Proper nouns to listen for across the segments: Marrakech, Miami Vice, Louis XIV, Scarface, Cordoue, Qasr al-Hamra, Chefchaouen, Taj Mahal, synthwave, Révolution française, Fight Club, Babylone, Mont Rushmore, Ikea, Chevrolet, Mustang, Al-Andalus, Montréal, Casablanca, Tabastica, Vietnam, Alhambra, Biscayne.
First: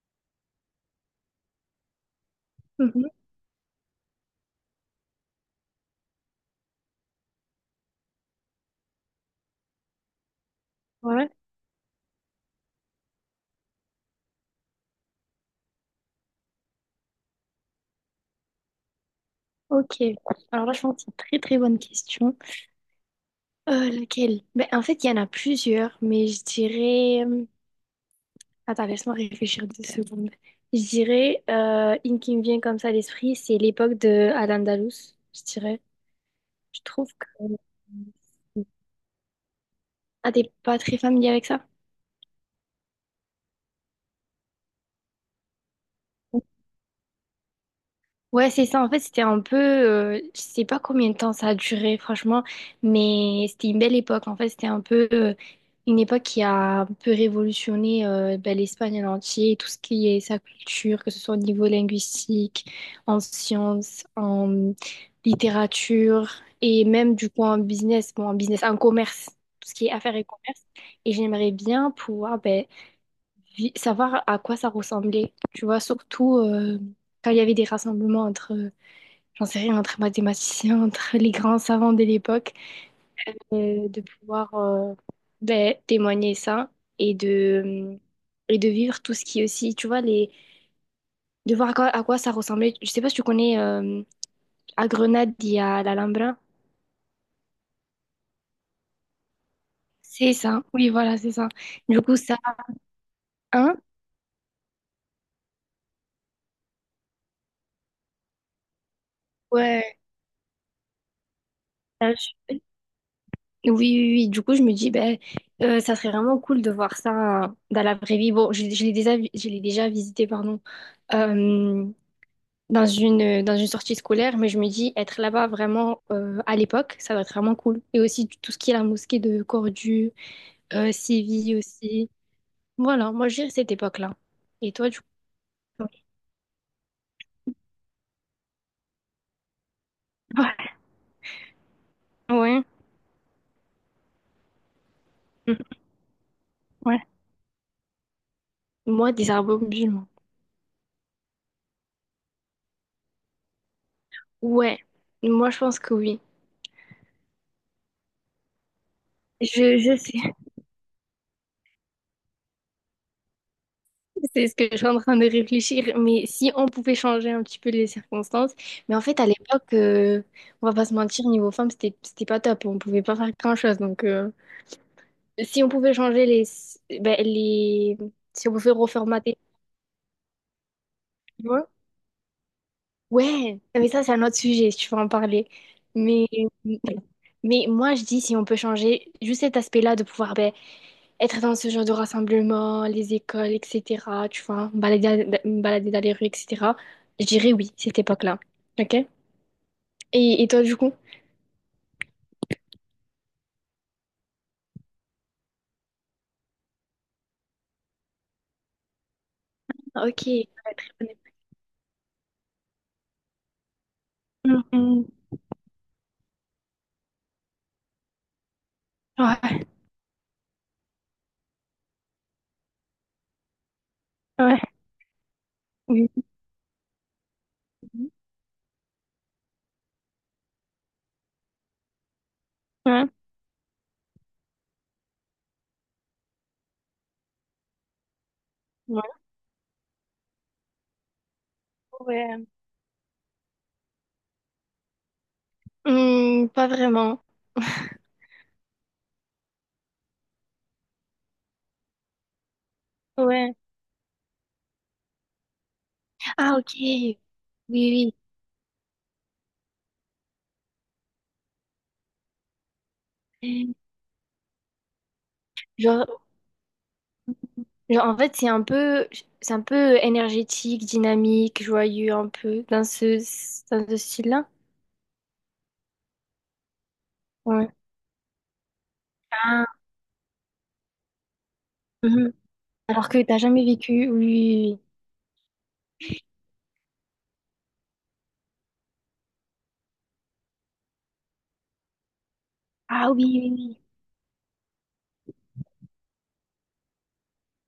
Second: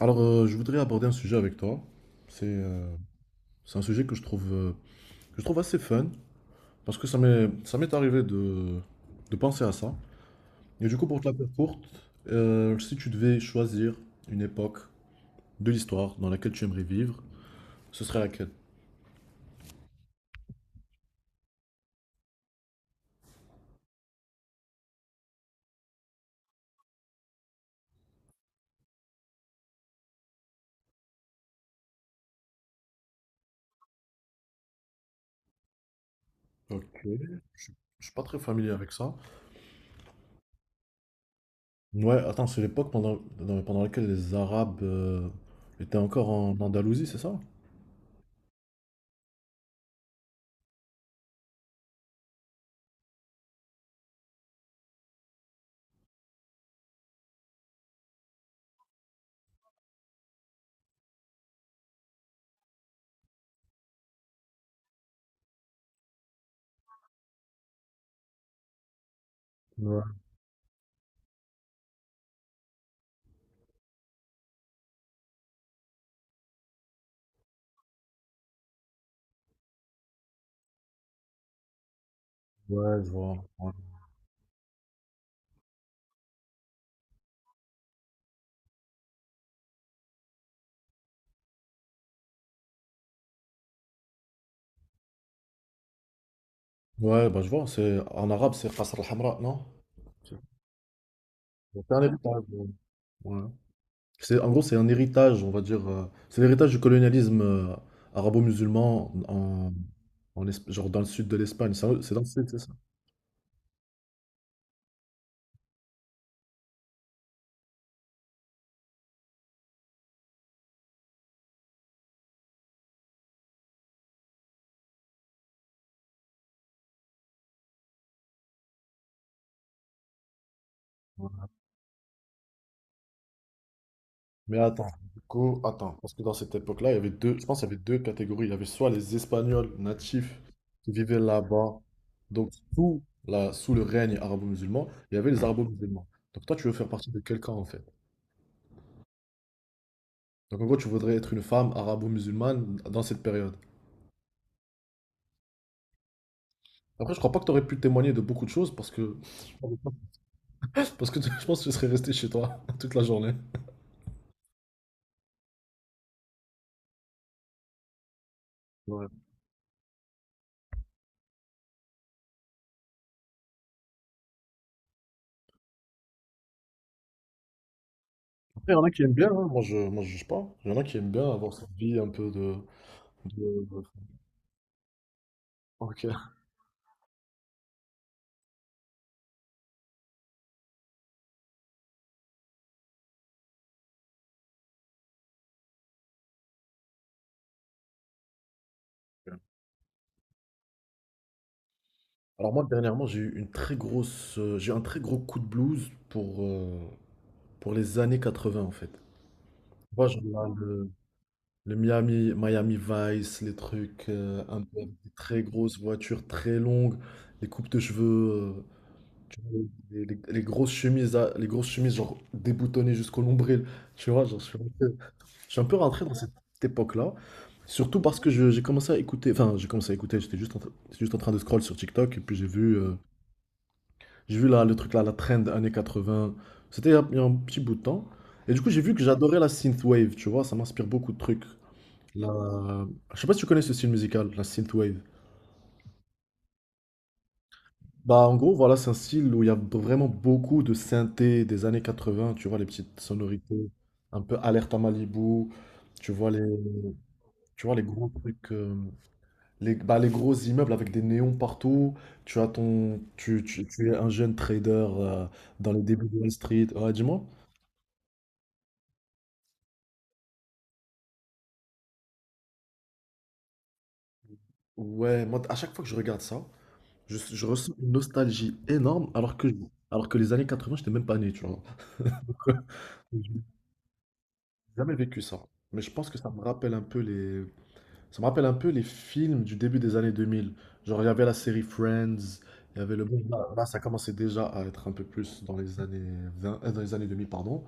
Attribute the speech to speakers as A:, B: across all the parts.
A: Alors, je voudrais aborder un sujet avec toi. C'est euh,
B: Mhm.
A: c'est un sujet que je trouve assez fun, parce que ça m'est arrivé de penser à ça. Et du coup, pour te
B: Ouais,
A: la faire courte, si tu devais choisir une époque de l'histoire dans laquelle tu aimerais vivre, ce serait laquelle?
B: ok. Alors là, je pense que c'est une très très bonne question. Laquelle? Ben, en fait, il y en a plusieurs, mais je dirais. Attends, laisse-moi réfléchir 2 secondes. Je dirais, une qui me vient comme ça à l'esprit, c'est l'époque de Al-Andalus, je dirais. Je
A: Ok.
B: trouve que...
A: Je, je suis pas très
B: euh,
A: familier avec ça.
B: Ah, t'es pas très familier avec ça?
A: Ouais, attends, c'est l'époque pendant laquelle les Arabes étaient encore en Andalousie, c'est ça?
B: Ouais, c'est ça. En fait, c'était un peu, je sais pas combien de temps ça a duré, franchement, mais c'était une belle époque. En fait, c'était un peu une époque qui a un peu révolutionné ben, l'Espagne en entier, tout ce qui est sa culture, que ce soit au niveau linguistique, en sciences, en littérature et même du coup en business, bon, en business, en commerce, tout ce qui est
A: Ouais,
B: affaires et commerce. Et j'aimerais bien pouvoir ben, savoir à quoi ça ressemblait, tu vois, surtout quand il y avait des rassemblements entre j'en sais rien, entre mathématiciens, entre les grands savants de l'époque,
A: ouais, je vois. Ouais,
B: de pouvoir ben, témoigner ça et de, et de vivre tout ce qui est aussi, tu vois, les, de voir à quoi ça ressemblait. Je sais pas si tu connais, à Grenade, il y a l'Alhambra.
A: ouais, bah je vois, c'est en arabe, c'est Qasr al-Hamra, non?
B: C'est ça, oui, voilà, c'est ça.
A: Donc, c'est
B: Du
A: un
B: coup, ça,
A: héritage. Ouais.
B: hein?
A: C'est, en gros, c'est un héritage, on va dire. C'est l'héritage du colonialisme arabo-musulman
B: Ouais.
A: genre dans le sud de l'Espagne. C'est
B: ça,
A: c'est dans le sud, c'est
B: je-
A: ça?
B: Oui, oui, oui. Du coup, je me dis, ben, ça serait vraiment cool de voir ça dans la vraie vie. Bon, je l'ai déjà, je l'ai déjà visité, pardon. Euh, dans une sortie scolaire, mais je me dis être là-bas vraiment à l'époque, ça doit être vraiment cool. Et aussi tout ce qui est la mosquée de Cordoue, Séville aussi. Voilà, moi je dirais cette époque-là.
A: Mais
B: Et toi,
A: attends,
B: du coup?
A: du coup, attends, parce que dans cette époque-là, il y avait deux, je pense qu'il y avait deux catégories. Il y avait soit les Espagnols natifs
B: Ouais.
A: qui vivaient là-bas, donc
B: Ouais.
A: sous le règne arabo-musulman, il y avait les
B: Mhm.
A: arabo-musulmans. Donc toi, tu veux faire
B: Ouais.
A: partie de quel camp en fait?
B: Moi, des arbres musulmans.
A: Donc en gros, tu voudrais être une femme arabo-musulmane dans cette période.
B: Ouais, moi je pense que oui.
A: Après, je crois pas que tu aurais pu témoigner de beaucoup de choses parce que
B: Je sais,
A: parce que tu- je pense que tu serais resté chez toi toute la journée.
B: c'est ce que je suis en train de réfléchir, mais si on pouvait changer un petit peu les circonstances. Mais en
A: Ouais.
B: fait, à l'époque, on va pas se mentir, niveau femme, c'était pas top. On pouvait pas faire grand-chose, donc si on pouvait changer les, ben, les... Si on pouvait
A: Après, il y en a qui aiment bien,
B: reformater,
A: hein. Moi je juge pas. Il y en a qui aiment bien
B: tu
A: avoir
B: vois?
A: cette vie un peu de,
B: Ouais,
A: de- de-
B: mais ça, c'est un autre sujet, si tu veux en parler.
A: Ok.
B: Mais, mais moi, je dis, si on peut changer juste cet aspect-là de pouvoir ben, être dans ce genre de rassemblement, les écoles, etc., tu vois, me balader dans les rues, etc., je dirais oui, cette époque-là. OK? Et toi, du coup?
A: Alors moi dernièrement, j'ai eu un très gros coup de blues pour les années 80 en fait.
B: Ah,
A: Moi,
B: ok. Ouais, très bonne époque.
A: Le Miami, Miami Vice, les trucs, un
B: Hum,
A: peu avec
B: hum.
A: des très grosses voitures très longues, les coupes de cheveux, euh, tu vois,
B: Ouais,
A: les grosses chemises genre déboutonnées jusqu'au nombril. Tu vois, genre, je suis
B: ouais.
A: un peu, je suis un peu rentré
B: Oui.
A: dans cette époque-là. Surtout parce que j'ai commencé à écouter, enfin j'ai commencé à écouter, j'étais juste en train de scroll sur TikTok et puis j'ai vu, euh,
B: Ouais.
A: j'ai vu là, le truc là, la trend années 80, c'était il y a un petit bout de temps. Et du coup j'ai vu que
B: Ouais.
A: j'adorais la synthwave, tu vois, ça m'inspire beaucoup de trucs.
B: Ouais.
A: La- Je sais pas si tu connais ce style musical, la synthwave.
B: Pas vraiment.
A: Bah en gros voilà, c'est un style où il y a vraiment beaucoup de synthé des années 80, tu vois, les petites
B: Ouais.
A: sonorités, un peu alerte à Malibu, tu vois les,
B: Ah, ok. Oui,
A: tu vois les gros
B: oui.
A: trucs, bah, les gros immeubles avec des néons partout, tu as ton, tu es un jeune trader euh, dans les débuts de
B: Genre,
A: Wall Street, ouais dis-moi.
B: genre, en fait, c'est un peu énergétique, dynamique, joyeux, un peu, dans ce style-là.
A: Ouais, moi à chaque fois que je regarde ça, je
B: Ouais.
A: ressens une nostalgie énorme alors que,
B: Ah,
A: alors que les années 80 j'étais même pas né, tu vois.
B: mhm. Alors que t'as jamais vécu. Oui, oui, oui.
A: Jamais vécu ça. Mais je pense que ça me rappelle un peu les... Ça me rappelle un peu les films du début des années 2000. Genre, il y avait la série Friends, il y avait le...
B: Ah,
A: Bon,
B: oui,
A: là, là, ça
B: oui,
A: commençait déjà à être un peu plus dans les années 20, dans les années 2000 pardon.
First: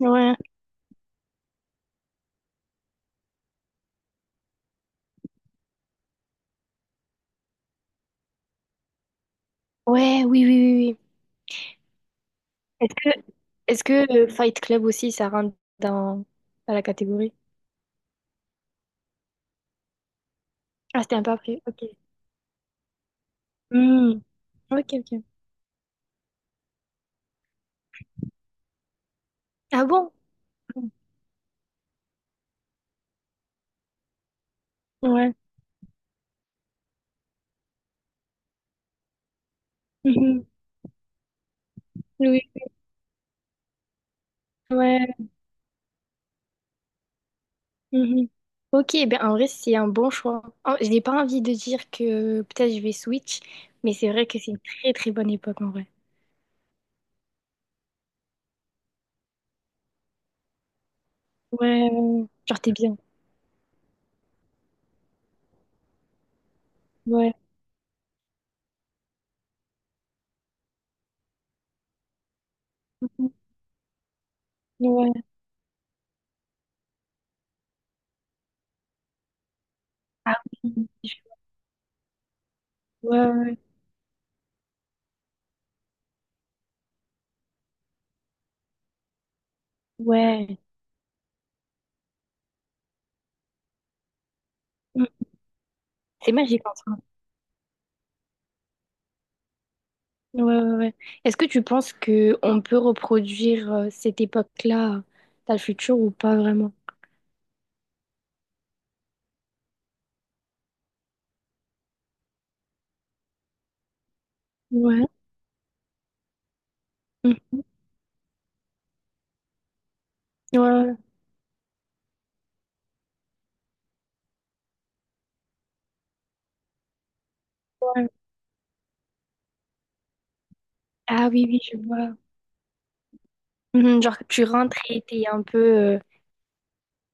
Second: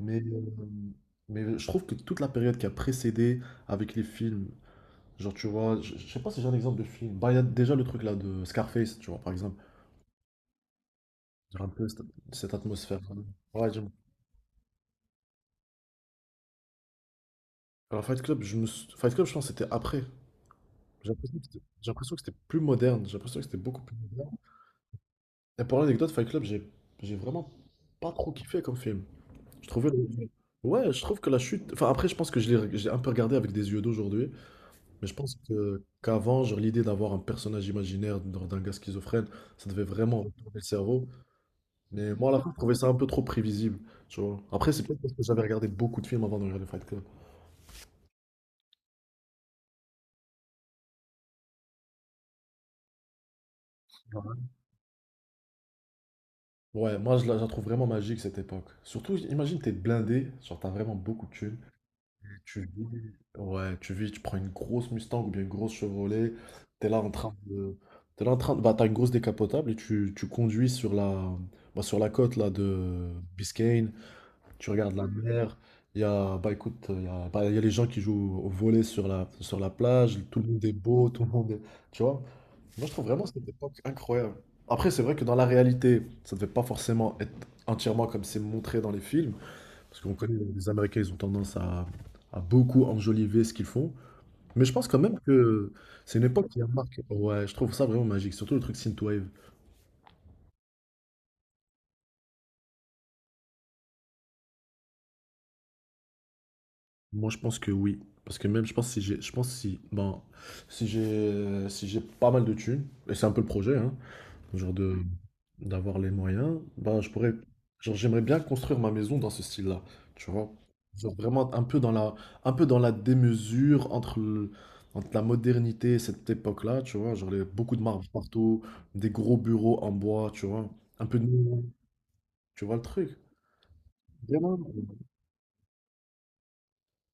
B: oui. Ouais.
A: euh, mais je trouve que toute la période qui a précédé avec les films, genre, tu vois, je sais pas si j'ai un exemple de film. Bah, il y a déjà le truc là de Scarface, tu vois, par exemple.
B: Ouais, oui, oui, oui. Oui.
A: Genre un peu cette, cette
B: Est-ce
A: atmosphère.
B: que,
A: Ouais,
B: est-ce
A: j'aime.
B: que Fight Club aussi, ça rentre dans la catégorie?
A: Alors, Fight Club, Fight Club, je pense que c'était après.
B: Ah,
A: J'ai
B: c'était un peu
A: l'impression que c'était
B: après. Ok.
A: j'ai l'impression que c'était plus moderne. J'ai l'impression que c'était beaucoup plus
B: Hmm.
A: moderne.
B: Ok, ok.
A: Et pour l'anecdote, Fight Club, j'ai vraiment pas trop kiffé comme film. Je
B: Ah
A: trouvais le-
B: bon?
A: Ouais, je trouve que la chute. Enfin, après, je pense que je l'ai j'ai un peu regardé avec des yeux d'aujourd'hui. Mais je
B: Ouais.
A: pense que qu'avant, genre, l'idée d'avoir un personnage imaginaire d'un gars schizophrène, ça devait vraiment
B: Mhm.
A: retourner le cerveau. Mais moi, à la fin,
B: Oui.
A: je trouvais ça un peu trop prévisible. Tu vois. Après,
B: Oui.
A: c'est peut-être
B: Ouais,
A: parce que j'avais regardé beaucoup de films avant de regarder Fight Club.
B: mhm. Ok, ben en vrai, c'est un bon choix. Je n'ai pas envie de dire que peut-être je vais switch, mais c'est vrai que c'est une très très bonne époque en vrai.
A: Ouais, moi, je la trouve vraiment magique cette époque. Surtout, imagine, t'es blindé, genre, t'as vraiment beaucoup de thunes.
B: Ouais, ouais. Ouais. Genre
A: Tu
B: t'es
A: vis,
B: bien.
A: ouais, tu vis, tu, prends une grosse Mustang ou bien une grosse Chevrolet, t'es là en train
B: Ouais.
A: de, t'es là en train de, bah, t'as une grosse décapotable et tu conduis sur la, bah, sur la côte là de
B: Mhm.
A: Biscayne, tu regardes la
B: Ouais.
A: mer, il y a, bah écoute, il y a, bah, il y a les gens qui jouent au volley sur la plage,
B: Ah
A: tout le monde est
B: oui.
A: beau, tout le monde est, tu vois. Moi je trouve
B: Ouais,
A: vraiment cette
B: ouais.
A: époque incroyable. Après c'est vrai que dans la réalité, ça ne devait pas forcément être entièrement comme c'est montré dans les films, parce qu'on connaît
B: Ouais.
A: les Américains, ils ont tendance à beaucoup enjoliver ce qu'ils font. Mais je pense quand
B: Mhm.
A: même que c'est une
B: C'est
A: époque qui
B: magique
A: a
B: en soi.
A: marqué. Ouais, je trouve ça vraiment magique. Surtout le truc synthwave.
B: Ouais, ouais, ouais. Est-ce que tu penses que on peut reproduire cette époque-là dans le futur ou pas vraiment?
A: Moi, je pense que oui. Parce que même, je pense si j'ai, je pense si, ben, si j'ai pas mal de thunes, et c'est un peu le projet, hein, genre de
B: Ouais.
A: d'avoir les moyens, bah je pourrais,
B: Mhm.
A: genre j'aimerais bien construire ma maison dans ce style-là, tu vois.
B: Ouais,
A: Genre vraiment un peu dans la un peu dans la démesure entre la modernité et cette époque-là, tu vois, genre les- beaucoup de marbre
B: ouais.
A: partout, des gros bureaux en bois, tu vois, un peu de
B: Ah oui, oui,
A: néon,
B: je vois.
A: tu vois le truc.
B: Mhm, genre que tu
A: Vraiment.
B: rentres et t'es un peu.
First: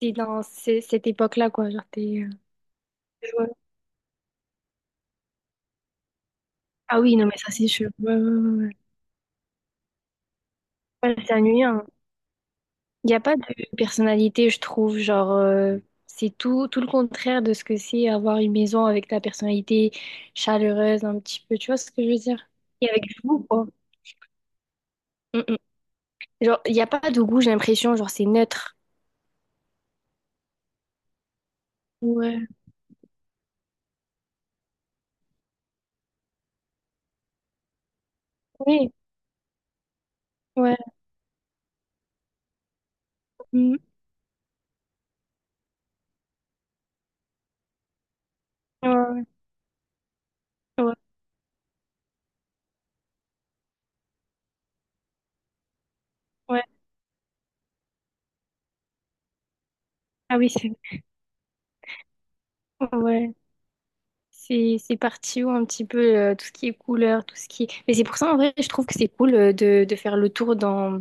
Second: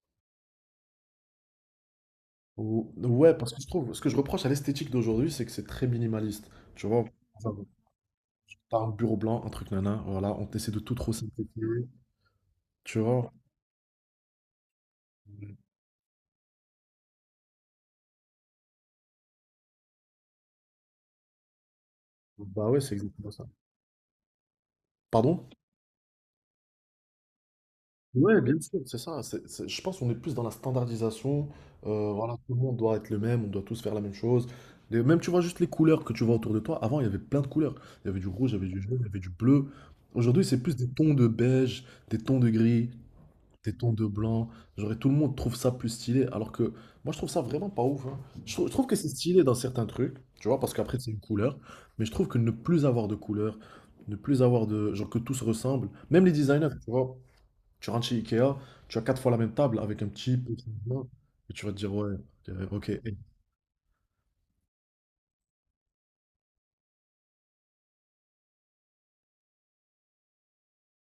B: T'es dans cette époque-là, quoi. Genre, t'es...
A: Ouais,
B: Ouais.
A: parce que je trouve, ce que je reproche à l'esthétique d'aujourd'hui, c'est que c'est très minimaliste. Tu
B: Ah
A: vois,
B: oui, non, mais ça,
A: genre,
B: c'est sûr. Ouais, ouais, ouais, ouais.
A: t'as un bureau blanc, un truc nana, voilà, on essaie de tout trop
B: Ouais, c'est
A: simplifier.
B: ennuyant.
A: Tu
B: Il n'y a
A: vois?
B: pas de personnalité, je trouve. Genre, c'est tout, tout le contraire de ce que c'est avoir une maison avec ta personnalité chaleureuse, un petit peu. Tu vois ce que je veux dire?
A: Bah ouais,
B: Et
A: c'est
B: avec du
A: exactement ça.
B: goût, quoi. Mm,
A: Pardon?
B: mm. Genre, il n'y a pas de goût, j'ai l'impression. Genre, c'est
A: Ouais, bien
B: neutre.
A: sûr, c'est ça. Je pense qu'on est plus dans la standardisation. Voilà,
B: Ouais.
A: tout le monde doit être le même, on doit tous faire la même chose. Et même, tu vois, juste les couleurs que tu vois autour de toi. Avant, il y avait plein de couleurs. Il y avait du rouge, il y avait du
B: Oui,
A: jaune, il y avait du bleu. Aujourd'hui, c'est plus
B: ouais.
A: des tons de beige, des tons de gris, des
B: Mm.
A: tons de blanc. Genre, et tout le monde trouve ça plus stylé. Alors que moi, je trouve ça vraiment pas ouf, hein. Je trouve
B: Ouais,
A: que c'est
B: ouais,
A: stylé dans certains trucs, tu vois, parce
B: ouais.
A: qu'après, c'est une couleur. Mais je trouve que ne plus avoir de couleurs, ne plus avoir de. Genre, que tout se ressemble. Même les
B: Ouais.
A: designers, tu vois. Tu rentres chez Ikea, tu as 4 fois la même table avec un
B: Ah
A: petit
B: oui,
A: peu de
B: c'est
A: changement, et tu vas te dire, ouais, ok. Ok.
B: vrai. Ouais. C'est parti où un petit peu tout ce qui est couleur, tout ce qui est... Mais c'est pour ça en vrai, je trouve que c'est cool de faire le tour dans,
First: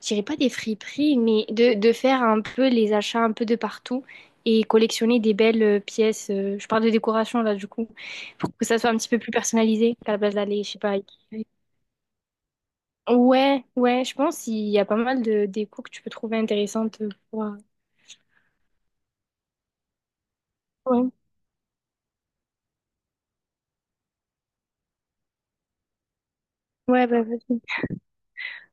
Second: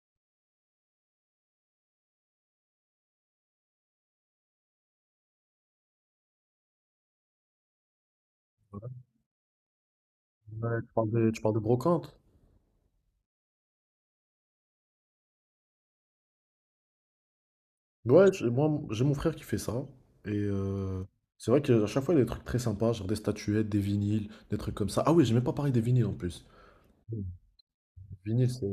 B: je dirais pas des friperies, mais de faire un peu les achats un peu de partout et collectionner des belles pièces. Je parle de décoration là du coup, pour que ça soit un petit peu plus personnalisé qu'à la place d'aller, je sais
A: Ouais,
B: pas.
A: tu
B: Avec-
A: parles de, tu parles de brocante?
B: Ouais, ouais, je pense qu'il y a pas mal de déco que tu peux trouver intéressantes pour...
A: Ouais, moi, j'ai mon frère qui fait ça, et
B: Ouais,
A: c'est vrai qu'à chaque fois, il y a des trucs très sympas, genre des statuettes, des vinyles, des trucs comme ça. Ah oui, j'ai même pas parlé des vinyles en plus.
B: ouais, bah
A: Les
B: vas-y.
A: vinyles, c'est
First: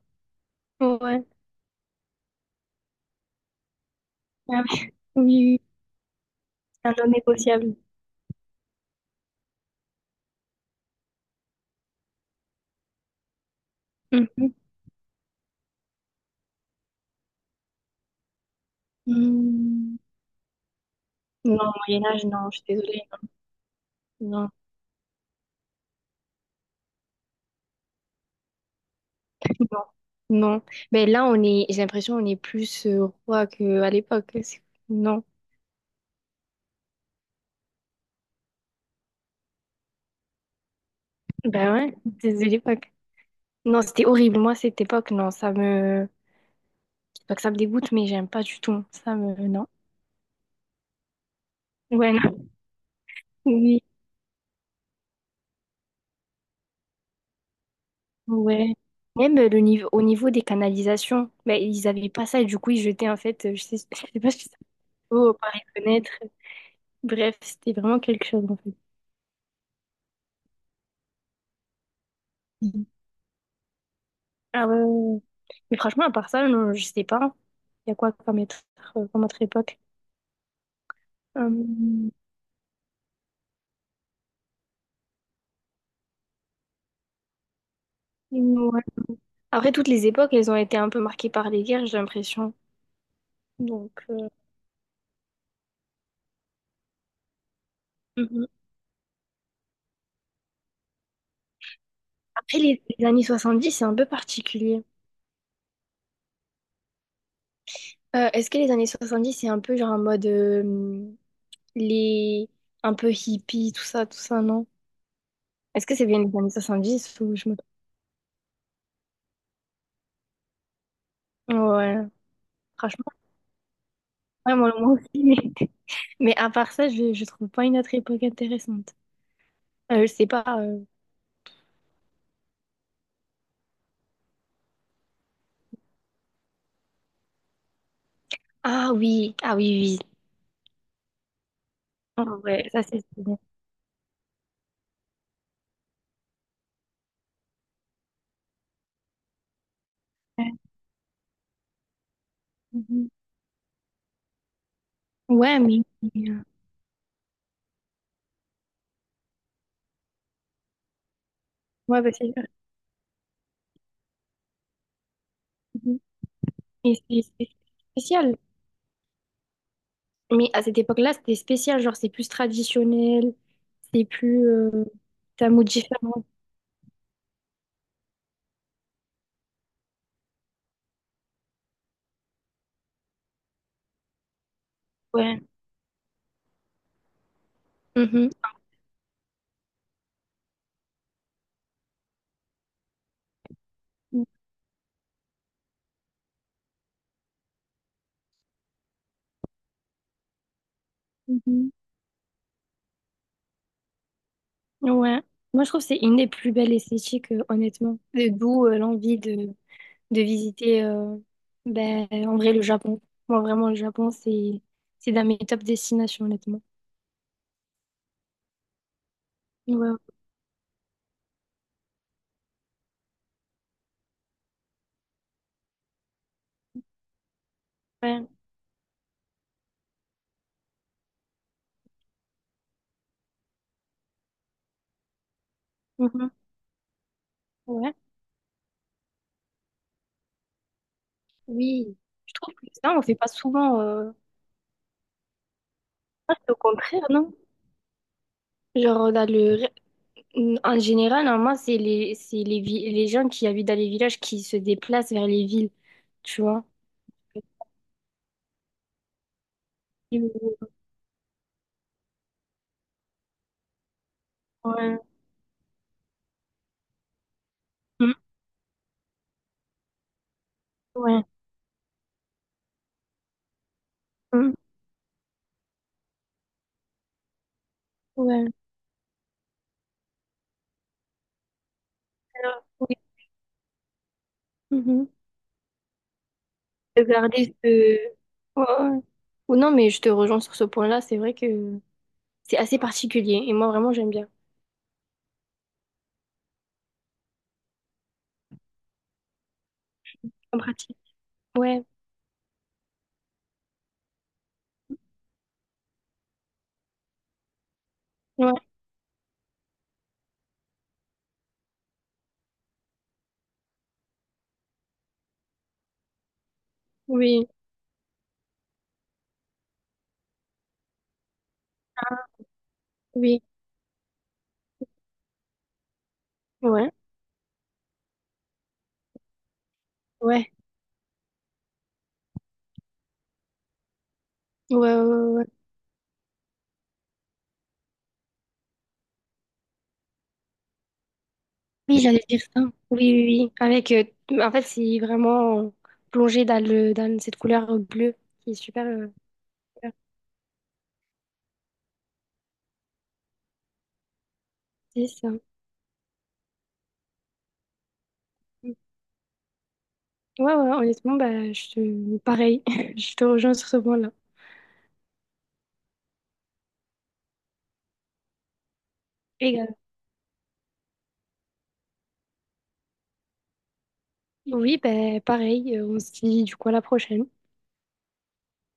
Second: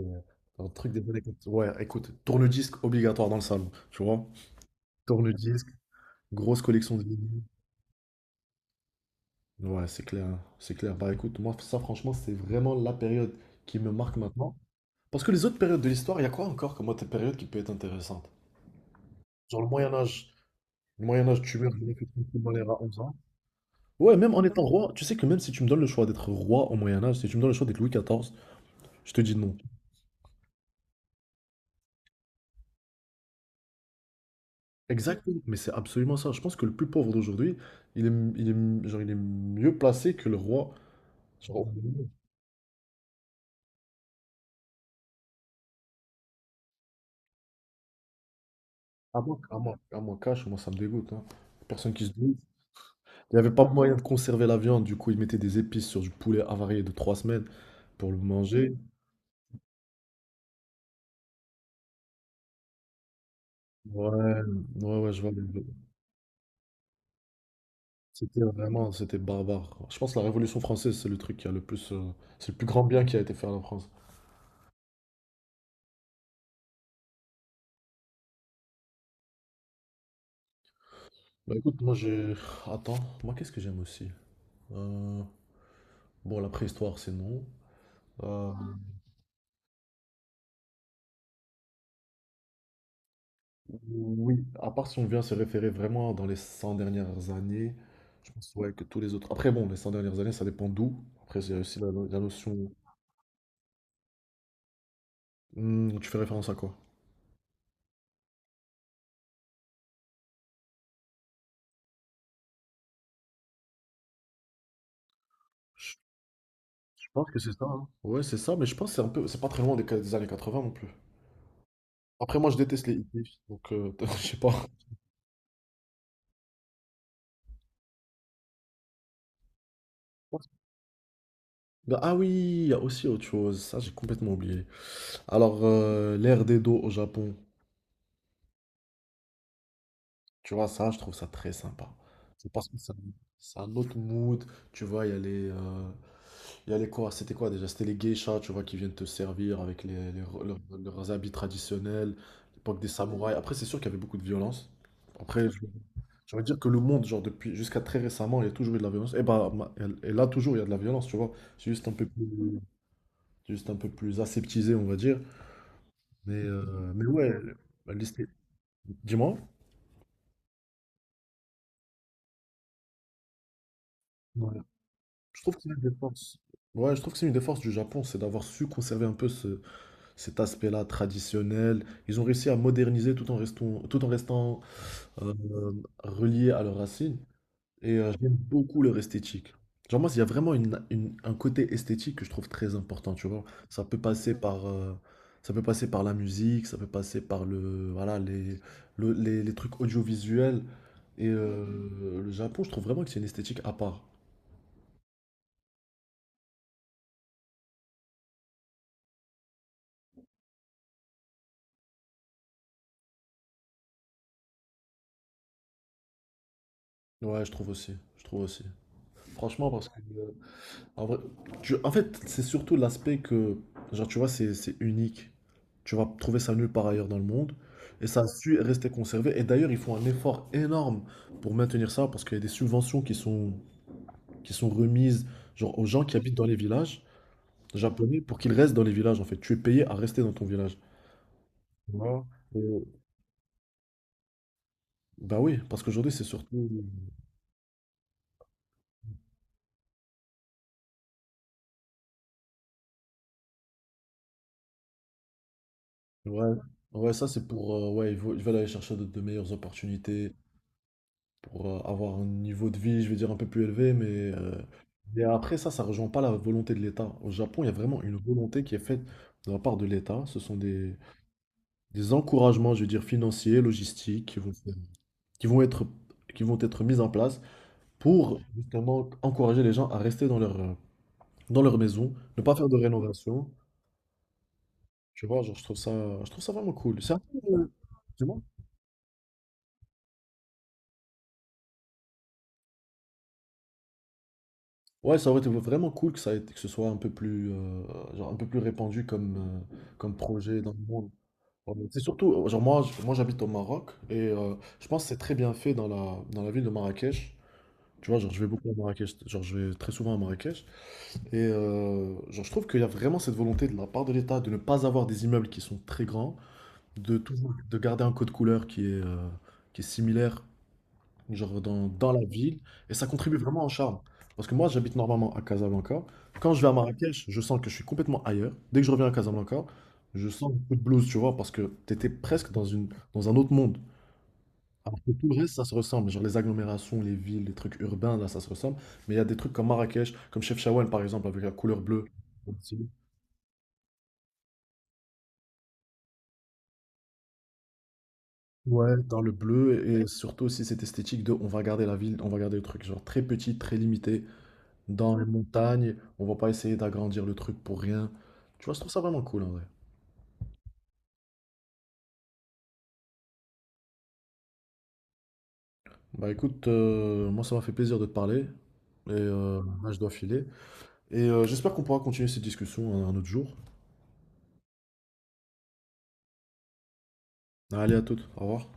A: un truc des années
B: Ouais,
A: 80. Ouais, écoute, tourne-disque obligatoire dans le salon, tu vois?
B: ah ouais. Oui, oui, oui.
A: Tourne-disque, grosse
B: C'est un
A: collection de
B: non
A: vinyles.
B: négociable.
A: Ouais, c'est clair, c'est clair. Bah écoute, moi, ça, franchement, c'est vraiment la période qui me marque
B: Mhm.
A: maintenant. Parce que les autres périodes de l'histoire, il y a quoi encore comme autre période qui peut être intéressante? Genre le Moyen
B: Hmm.
A: Âge. Le Moyen Âge,
B: Non,
A: tu
B: au
A: meurs, je n'ai
B: Moyen
A: que
B: Âge,
A: 30
B: non, je suis
A: malheur à 11
B: désolée.
A: ans. Ouais, même en
B: Non,
A: étant roi, tu sais que même si tu me donnes le choix d'être roi au Moyen Âge, si tu me donnes le choix d'être Louis XIV, je te dis non.
B: non, non. Mais là, on est, j'ai l'impression on est plus roi qu'à l'époque. C'est- Non.
A: Exactement, mais c'est absolument ça. Je pense que le plus pauvre d'aujourd'hui, il est, genre, il est mieux placé que le roi. Genre, au
B: Ben
A: Moyen
B: ouais,
A: Âge.
B: désolée l'époque. Non, c'était horrible. Moi, cette époque, non, ça me... C'est pas que ça me dégoûte, mais j'aime pas du tout. Ça me... Non.
A: Cash, moi ça me dégoûte, hein. Personne qui se
B: Ouais,
A: douce.
B: non.
A: Il n'y avait pas
B: Oui,
A: moyen de conserver la viande, du coup ils mettaient des épices sur du poulet avarié de 3 semaines pour le manger.
B: ouais. Même le niveau, au niveau des canalisations, ben, ils avaient pas ça et du coup, ils jetaient, en fait, je sais pas
A: Ouais,
B: si ça...
A: ouais, ouais, je vois.
B: Oh, par les fenêtres. Bref, c'était vraiment quelque
A: C'était
B: chose, en fait.
A: vraiment, c'était barbare. Je pense que la Révolution française, c'est le truc qui a le c'est le plus grand bien qui a été fait à la France.
B: Ah ouais. Mais franchement, à part ça, non, je sais pas. Il y a quoi comme, être, comme autre époque?
A: Bah écoute, moi
B: Euh,
A: j'ai, attends, moi qu'est-ce que j'aime aussi? Euh, Bon, la préhistoire, c'est non. Euh,
B: ouais. Après, toutes les époques, elles ont été un peu marquées par les guerres, j'ai l'impression. Donc,
A: Oui, à part si on vient se référer vraiment dans les 100 dernières années, je
B: mhm.
A: pense ouais, que tous les autres. Après bon, les 100 dernières années, ça dépend d'où. Après, c'est aussi la notion.
B: Après, les années 10 c'est un peu particulier.
A: Hmm, tu fais référence à quoi?
B: Est-ce que les années 70 c'est un peu genre en mode les un peu hippie, tout ça, non? Est-ce
A: Je
B: que c'est bien les années soixante
A: je
B: dix
A: pense
B: ou
A: que
B: je
A: c'est
B: me...
A: ça, hein. Ouais, c'est ça, mais je pense que c'est un peu, c'est pas très loin des années 20 non plus.
B: Ouais,
A: Après, moi, je déteste les
B: franchement,
A: hittifs, donc je sais pas.
B: ouais, moi, moi aussi. Mais à part ça, je trouve pas une autre époque intéressante. Je sais pas.
A: Bah, ah oui, il y a aussi autre chose. Ça, j'ai complètement oublié. Alors, l'ère des dos au Japon,
B: Ah oui, ah oui, oui.
A: tu vois, ça, je trouve ça très sympa.
B: Ah
A: C'est parce
B: ouais,
A: que
B: ça
A: ça-
B: c'est stylé.
A: C'est un autre mood. Tu vois, il y a il y a les quoi, c'était quoi déjà? C'était les geishas, tu vois, qui viennent te servir avec
B: Ouais,
A: leurs habits traditionnels, l'époque des
B: mhm.
A: samouraïs. Après, c'est sûr qu'il y avait beaucoup de violence. Après,
B: Ouais,
A: je-
B: mais...
A: J'ai
B: euh,
A: envie de dire que le monde, genre, depuis jusqu'à très récemment, il y a toujours eu de la violence. Et là, toujours, il y a de la violence, tu vois. C'est juste un
B: Ouais,
A: peu
B: bah,
A: plus,
B: c'est
A: c'est juste un peu plus aseptisé, on va dire.
B: mhm. Mais
A: Mais
B: c'est-
A: ouais,
B: c'est
A: bah, l'esti-
B: spécial.
A: dis-moi.
B: Mais à cette époque-là, c'était spécial. Genre, c'est plus traditionnel. C'est plus...
A: Ouais. Je
B: T'as un
A: trouve que
B: mot
A: c'est une des
B: différent.
A: forces. Ouais, je trouve que c'est une des forces du Japon, c'est d'avoir su conserver un peu cet aspect-là traditionnel. Ils ont réussi à moderniser tout en restant euh,
B: Ouais.
A: reliés à leurs racines. Et
B: Mhm.
A: j'aime beaucoup leur esthétique. Genre moi, il y a vraiment un côté esthétique que je trouve très important, tu vois. Ça peut passer par, ça peut passer par la musique, ça peut passer par le, voilà, les, le- les trucs audiovisuels. Et
B: Mhm.
A: le Japon, je trouve vraiment que c'est une esthétique à part.
B: Ouais. Moi, je trouve que c'est une des plus belles esthétiques, honnêtement. Et d'où l'envie de visiter, ben, en vrai, le Japon. Moi, vraiment, le Japon, c'est dans mes top destinations, honnêtement.
A: Je trouve aussi. Franchement, parce que
B: Ouais,
A: en vrai, en fait, c'est surtout l'aspect que, genre, tu vois, c'est unique. Tu vas trouver ça nulle part ailleurs dans le monde. Et ça a
B: ouais.
A: su rester conservé. Et d'ailleurs, ils font un effort énorme pour maintenir ça parce qu'il y a des subventions qui sont remises, genre, aux gens qui
B: Mhm.
A: habitent dans les villages
B: Ouais,
A: japonais pour qu'ils restent dans les villages, en fait. Tu es payé à rester dans ton village. Tu
B: oui.
A: vois?
B: Je trouve que ça,
A: Et-
B: on fait pas souvent.
A: bah oui, parce qu'aujourd'hui, c'est
B: Ah, c'est au
A: surtout.
B: contraire, non? Genre, dans le... en général, normalement, c'est les, les gens qui habitent dans les villages qui se déplacent vers les villes, tu
A: Ouais,
B: vois?
A: ouais, ça, c'est pour, ouais, ils veulent aller chercher de meilleures opportunités pour avoir un niveau de vie, je vais dire, un peu plus élevé, euh,
B: Ouais.
A: mais après ça, ça rejoint pas la volonté de l'État. Au Japon, il y a vraiment
B: Mm.
A: une volonté qui est faite de la part de l'État. Ce sont
B: Ouais.
A: des encouragements, je veux dire, financiers, logistiques,
B: Mm.
A: qui vont être, qui vont être mis en place pour
B: Ouais.
A: justement encourager les gens à rester dans leur maison, ne pas
B: Alors,
A: faire de
B: oui.
A: rénovation.
B: Mhm.
A: Tu vois, genre, je trouve ça vraiment cool.
B: De
A: C'est un peu,
B: garder ce...
A: dis-moi.
B: Ouais, ouais. Ou non, mais je te rejoins sur ce point-là. C'est vrai que c'est assez particulier. Et moi, vraiment, j'aime bien.
A: Ouais, ça aurait été vraiment cool que ce soit un peu plus, genre un peu plus répandu comme
B: En
A: projet dans le
B: pratique.
A: monde. Ouais,
B: Ouais.
A: mais c'est surtout, genre moi, moi j'habite au Maroc et je pense que c'est très bien fait dans dans la ville de Marrakech. Tu vois, genre je vais
B: Ouais.
A: beaucoup à Marrakech, genre je vais très souvent à Marrakech. Et genre je trouve qu'il y a vraiment cette volonté de la part de l'État de ne pas avoir des immeubles qui sont très grands, de
B: Oui.
A: toujours de garder un code couleur qui est similaire genre dans la ville, et ça contribue
B: Oui.
A: vraiment au charme. Parce que moi, j'habite normalement à Casablanca. Quand je vais à
B: Ouais.
A: Marrakech, je sens que je suis complètement ailleurs. Dès que je reviens à Casablanca, je sens
B: Ouais.
A: beaucoup de blues, tu vois, parce que t'étais presque dans dans un autre monde.
B: Ouais. Ouais.
A: Alors que tout
B: Ouais,
A: le
B: ouais.
A: reste, ça se ressemble. Genre les agglomérations, les villes, les trucs urbains, là, ça se ressemble. Mais il y a des trucs comme Marrakech, comme Chefchaouen, par exemple, avec la couleur
B: Oui,
A: bleue.
B: j'allais dire ça. Oui, oui, oui. Avec, en fait, c'est vraiment plongé dans le, dans cette couleur bleue qui est super.
A: Ouais, dans le bleu,
B: Super
A: et surtout aussi cette esthétique de on va garder la ville, on va garder le truc, genre très petit, très limité, dans
B: triste,
A: les
B: ça.
A: montagnes, on va pas essayer d'agrandir le truc pour rien. Tu vois,
B: Mm.
A: je trouve ça vraiment cool en vrai.
B: Ouais, ouais, honnêtement, bah, je pareil. Je te rejoins sur ce point-là.
A: Bah écoute, moi ça m'a fait plaisir de te parler. Et
B: Égal.
A: là, je dois filer. Et j'espère qu'on pourra continuer cette discussion un autre jour.
B: Oui, bah, pareil. On se dit du coup à la prochaine.
A: Allez, à toutes. Au revoir.